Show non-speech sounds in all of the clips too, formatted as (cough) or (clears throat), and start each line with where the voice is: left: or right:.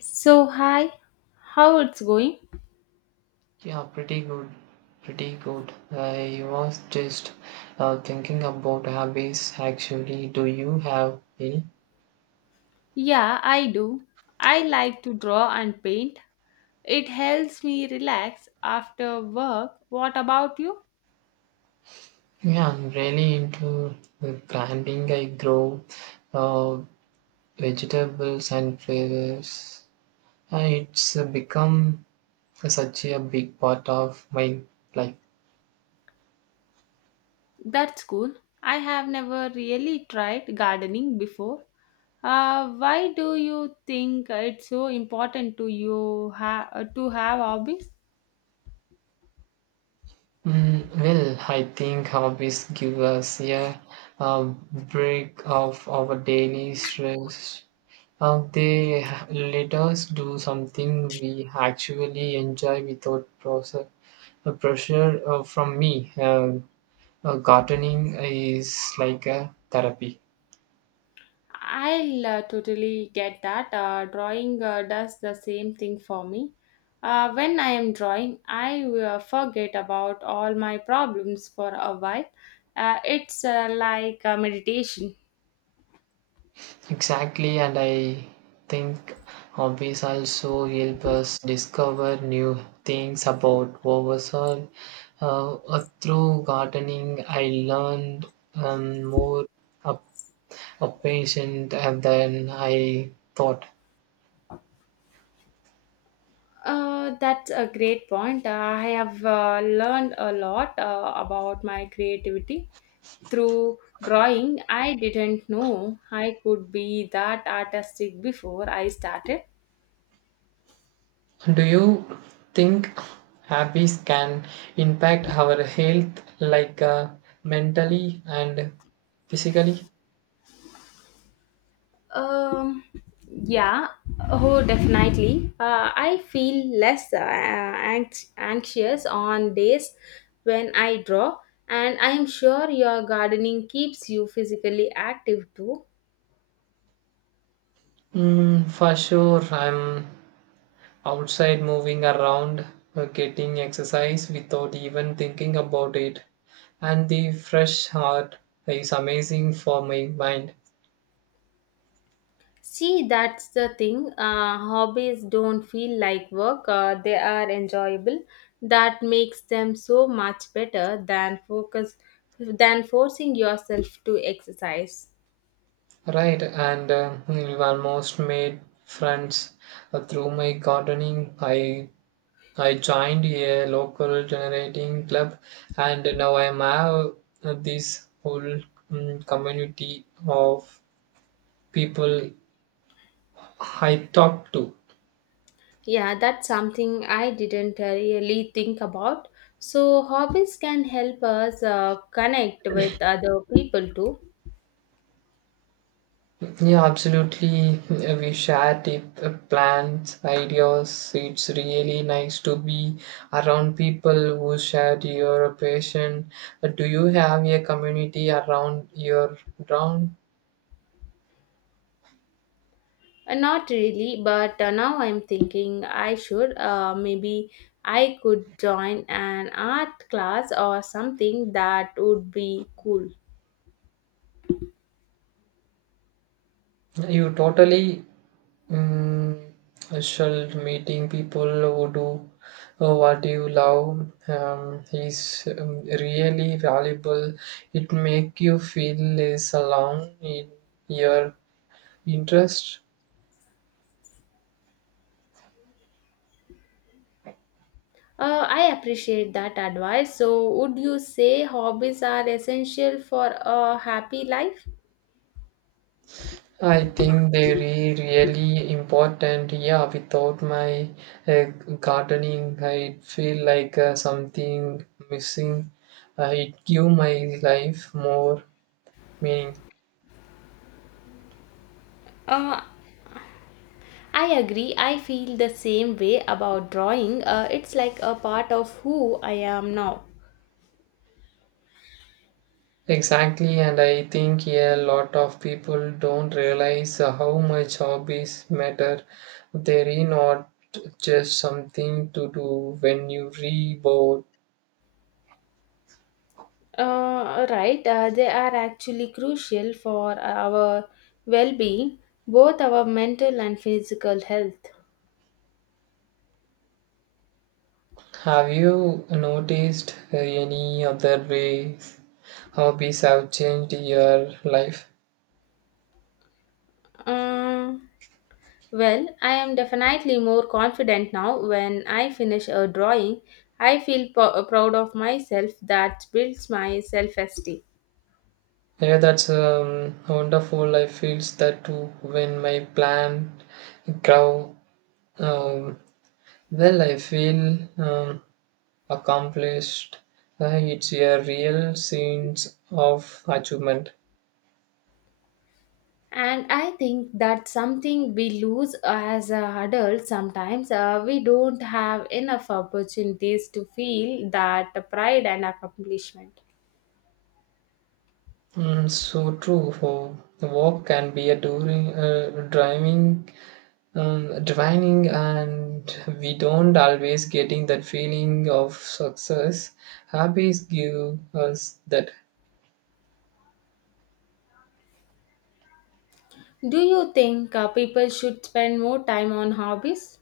left: So, hi, how it's going?
right: Yeah, pretty good. Pretty good. I was just thinking about hobbies actually. Do you have any?
left: Yeah, I do. I like to draw and paint. It helps me relax after work. What about you?
right: Yeah, I'm really into the planting. I grow uh, vegetables and flowers. It's become such a big part of my life.
left: That's cool. I have never really tried gardening before. Why do you think it's so important to you to have hobbies?
right: Well, I think hobbies give us a break of our daily stress. They let us do something we actually enjoy without process, pressure from me. Gardening is like a therapy.
left: I'll totally get that. Drawing does the same thing for me. When I am drawing, I forget about all my problems for a while. It's like meditation.
right: Exactly, and I think hobbies also help us discover new things about ourselves. Through gardening, I learned more a, a patient and then I thought.
left: That's a great point. I have learned a lot about my creativity through drawing. I didn't know I could be that artistic before I started.
right: Do you think habits can impact our health, like mentally and physically?
left: Um, yeah, oh, definitely. I feel less anxious on days when I draw, and I am sure your gardening keeps you physically active too.
right: Mm, for sure, I'm outside moving around, getting exercise without even thinking about it. And the fresh heart is amazing for my mind.
left: See, that's the thing. Hobbies don't feel like work, they are enjoyable. That makes them so much better than focus than forcing yourself to exercise.
right: Right, and I almost made friends through my gardening. I joined a local generating club, and now I am have this whole community of people I talk to.
left: Yeah, that's something I didn't really think about. So, hobbies can help us connect with other people too.
right: Yeah, absolutely. We share tip, plans, ideas. It's really nice to be around people who share your passion. Do you have a community around your ground?
left: Not really, but now I'm thinking I should. Maybe I could join an art class or something that would be cool.
right: You totally Mm, Shalt meeting people who do what you love is really valuable. It make you feel less alone in your interest.
left: I appreciate that advice. So, would you say hobbies are essential for a happy life?
right: I think they're really important. Yeah, without my uh, gardening, I feel like something missing. It give my life more meaning.
left: Uh, I agree. I feel the same way about drawing. It's like a part of who I am now.
right: Exactly, and I think a lot of people don't realize how much hobbies matter. They're not just something to do when you re.
left: Right. They are actually crucial for our well being, both our mental and physical health.
right: Have you noticed any other ways hobbies have changed your life?
left: Uh, well, I am definitely more confident now when I finish a drawing. I feel proud of myself that builds my self esteem.
right: Yeah, that's wonderful. I feels that too when my plant grow. Um, well, I feel accomplished. It's a real sense of achievement.
left: And I think that's something we lose as adults sometimes. We don't have enough opportunities to feel that pride and accomplishment.
right: Mm, so true. For the walk can be a during driving, driving, and we don't always getting that feeling of success. Hobbies give us that.
left: Do you think people should spend more time on hobbies?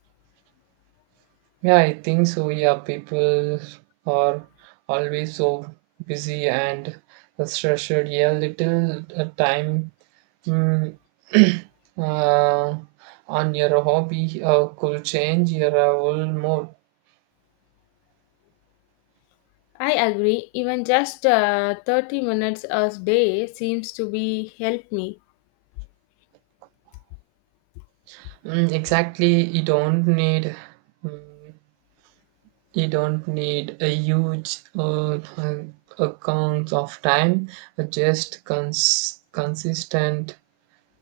right: Yeah, I think so. Yeah, people are always so busy and stressed. Yeah, little time mm, (clears throat) uh, on your hobby could change your whole mood.
left: I agree, even just 30 minutes a day seems to be help me.
right: Mm, exactly, you don't need mm, a huge account of time. Just consistent.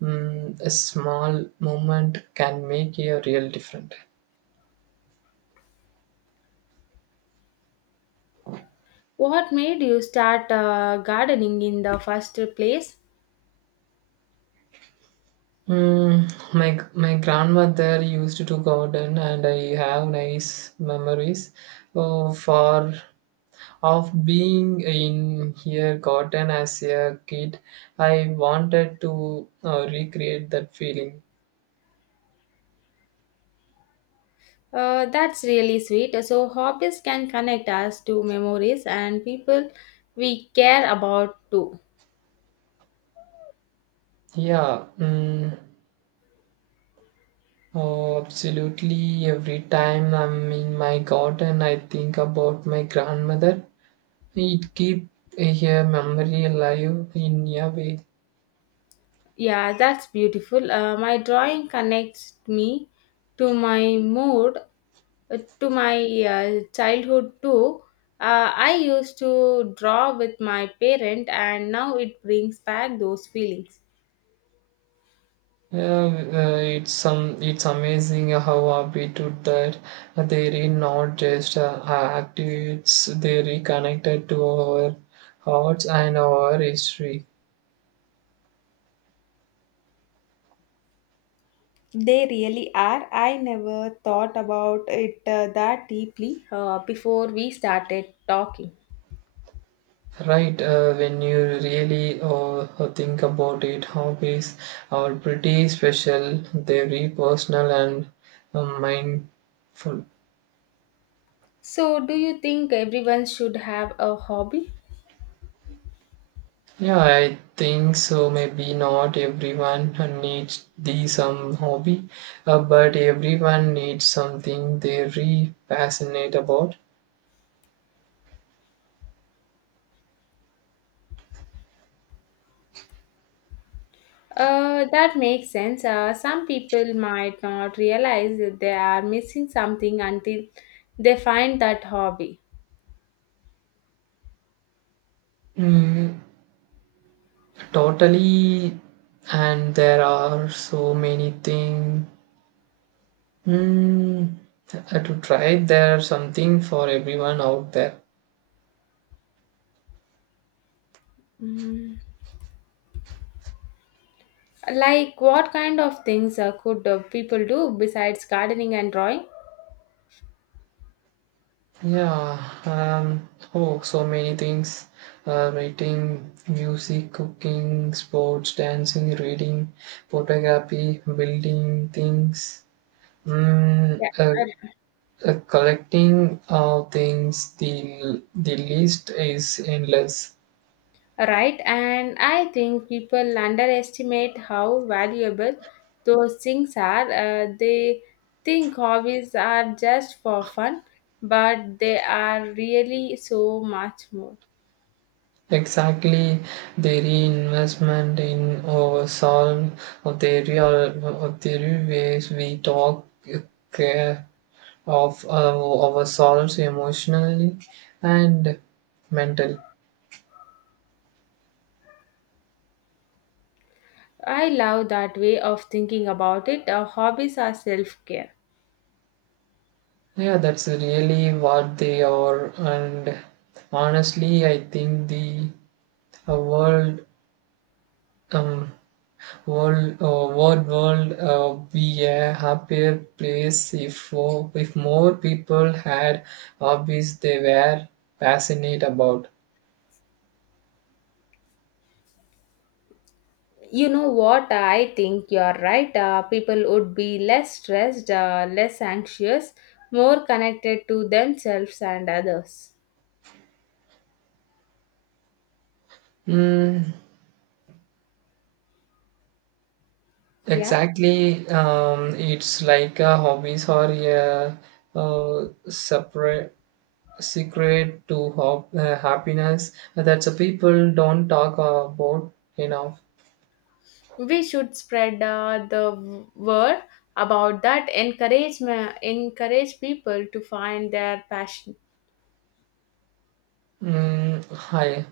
right: A small moment can make a real difference.
left: What made you start gardening in the first place?
right: My grandmother used to garden, and I have nice memories oh, for of being in her garden as a kid. I wanted to recreate that feeling.
left: That's really sweet. So, hobbies can connect us to memories and people we care about too.
right: Yeah, mm, oh, absolutely. Every time I'm in my garden, I think about my grandmother. It keep a memory alive in a way.
left: Yeah, that's beautiful. My drawing connects me to my mood, to my childhood too. I used to draw with my parent, and now it brings back those feelings.
right: Yeah, it's some it's amazing how habitude that they are not just activates they reconnected to our hearts and our history.
left: They really are. I never thought about it that deeply, before we started talking.
right: Right, when you really think about it, hobbies are pretty special. They're very personal and mindful.
left: So, do you think everyone should have a hobby?
right: Yeah, I think so. Maybe not everyone needs the some hobby, but everyone needs something they're really passionate about.
left: That makes sense. Some people might not realize that they are missing something until they find that hobby.
right: Mm, totally, and there are so many things mm, to try. There's something for everyone out there.
left: Mm. Like, what kind of things could people do besides gardening and drawing?
right: Yeah, oh, so many things. Writing, music, cooking, sports, dancing, reading, photography, building things, mm, uh,
left: Yeah,
right: collecting things. The list is endless.
left: right, and I think people underestimate how valuable those things are. They think hobbies are just for fun, but they are really so much more.
right: Exactly, the reinvestment in our soul of the real ways we talk, uh, care, of ourselves emotionally and mentally.
left: I love that way of thinking about it. Hobbies are self care.
right: Yeah, that's really what they are. And honestly, I think the uh, world, um, world, uh, world, be a happier place if more people had hobbies they were passionate about.
left: You know what? I think you're right. People would be less stressed, less anxious, more connected to themselves and others.
right: Mm,
left: Yeah,
right: exactly. It's like a hobbies or a separate secret to happiness that the people don't talk about enough.
left: we should spread the word about that, encourage encourage people to find their passion.
right: Mm, I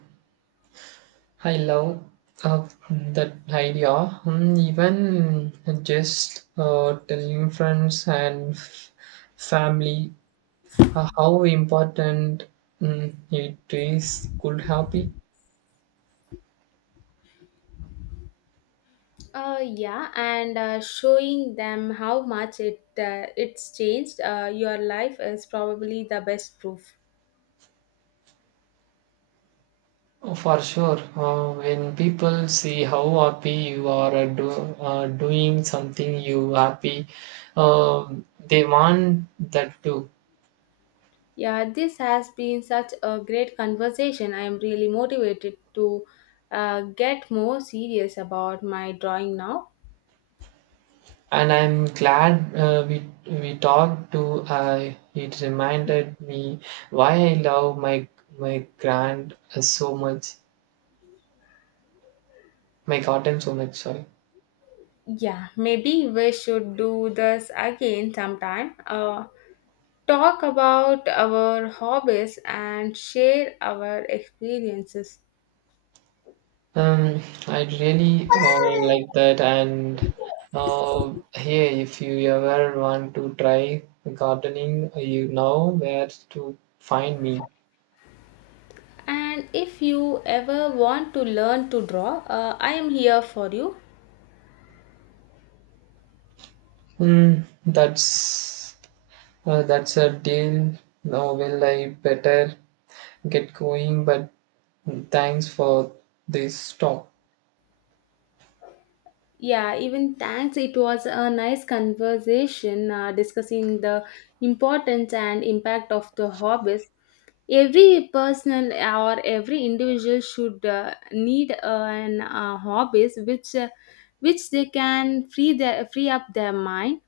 right: I love uh, that idea. Mm, even just telling friends and family how important it is could help.
left: Uh, yeah, and showing them how much it's changed your life is probably the best proof.
right: Oh, for sure, when people see how happy you are doing something you happy, um they want that too.
left: Yeah, this has been such a great conversation. I am really motivated to get more serious about my drawing now.
right: And I'm glad uh, we we talked to. Uh, it reminded me why I love my grand uh, so much, my garden so much. Sorry.
left: Yeah, maybe we should do this again sometime, talk about our hobbies and share our experiences.
right: Um, I really like that. And here, if you ever want to try gardening, you know where to find me.
left: And if you ever want to learn to draw, I am here for you.
right: Mm, that's that's a deal. Now, will I better get going? But thanks for this talk.
left: Yeah, even thanks. It was a nice conversation discussing the importance and impact of the hobbies. Every person or every individual should need an hobbies which they can free up their mind.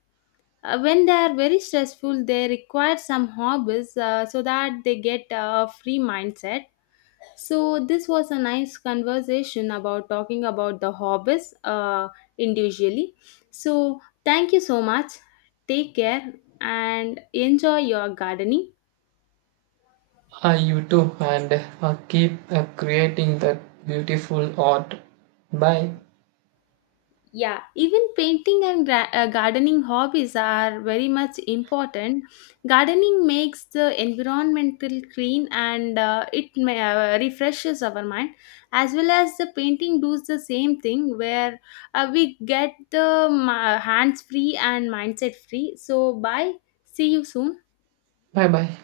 left: When they are very stressful, they require some hobbies so that they get a free mindset. So this was a nice conversation about talking about the hobbies, individually. So thank you so much. Take care and enjoy your gardening.
right: You too, and keep creating that beautiful art. Bye.
left: Yeah, even painting and gardening hobbies are very much important. Gardening makes the environmental clean and it may refreshes our mind, as well as the painting does the same thing where we get the hands free and mindset free. So, bye. See you soon.
right: Bye bye.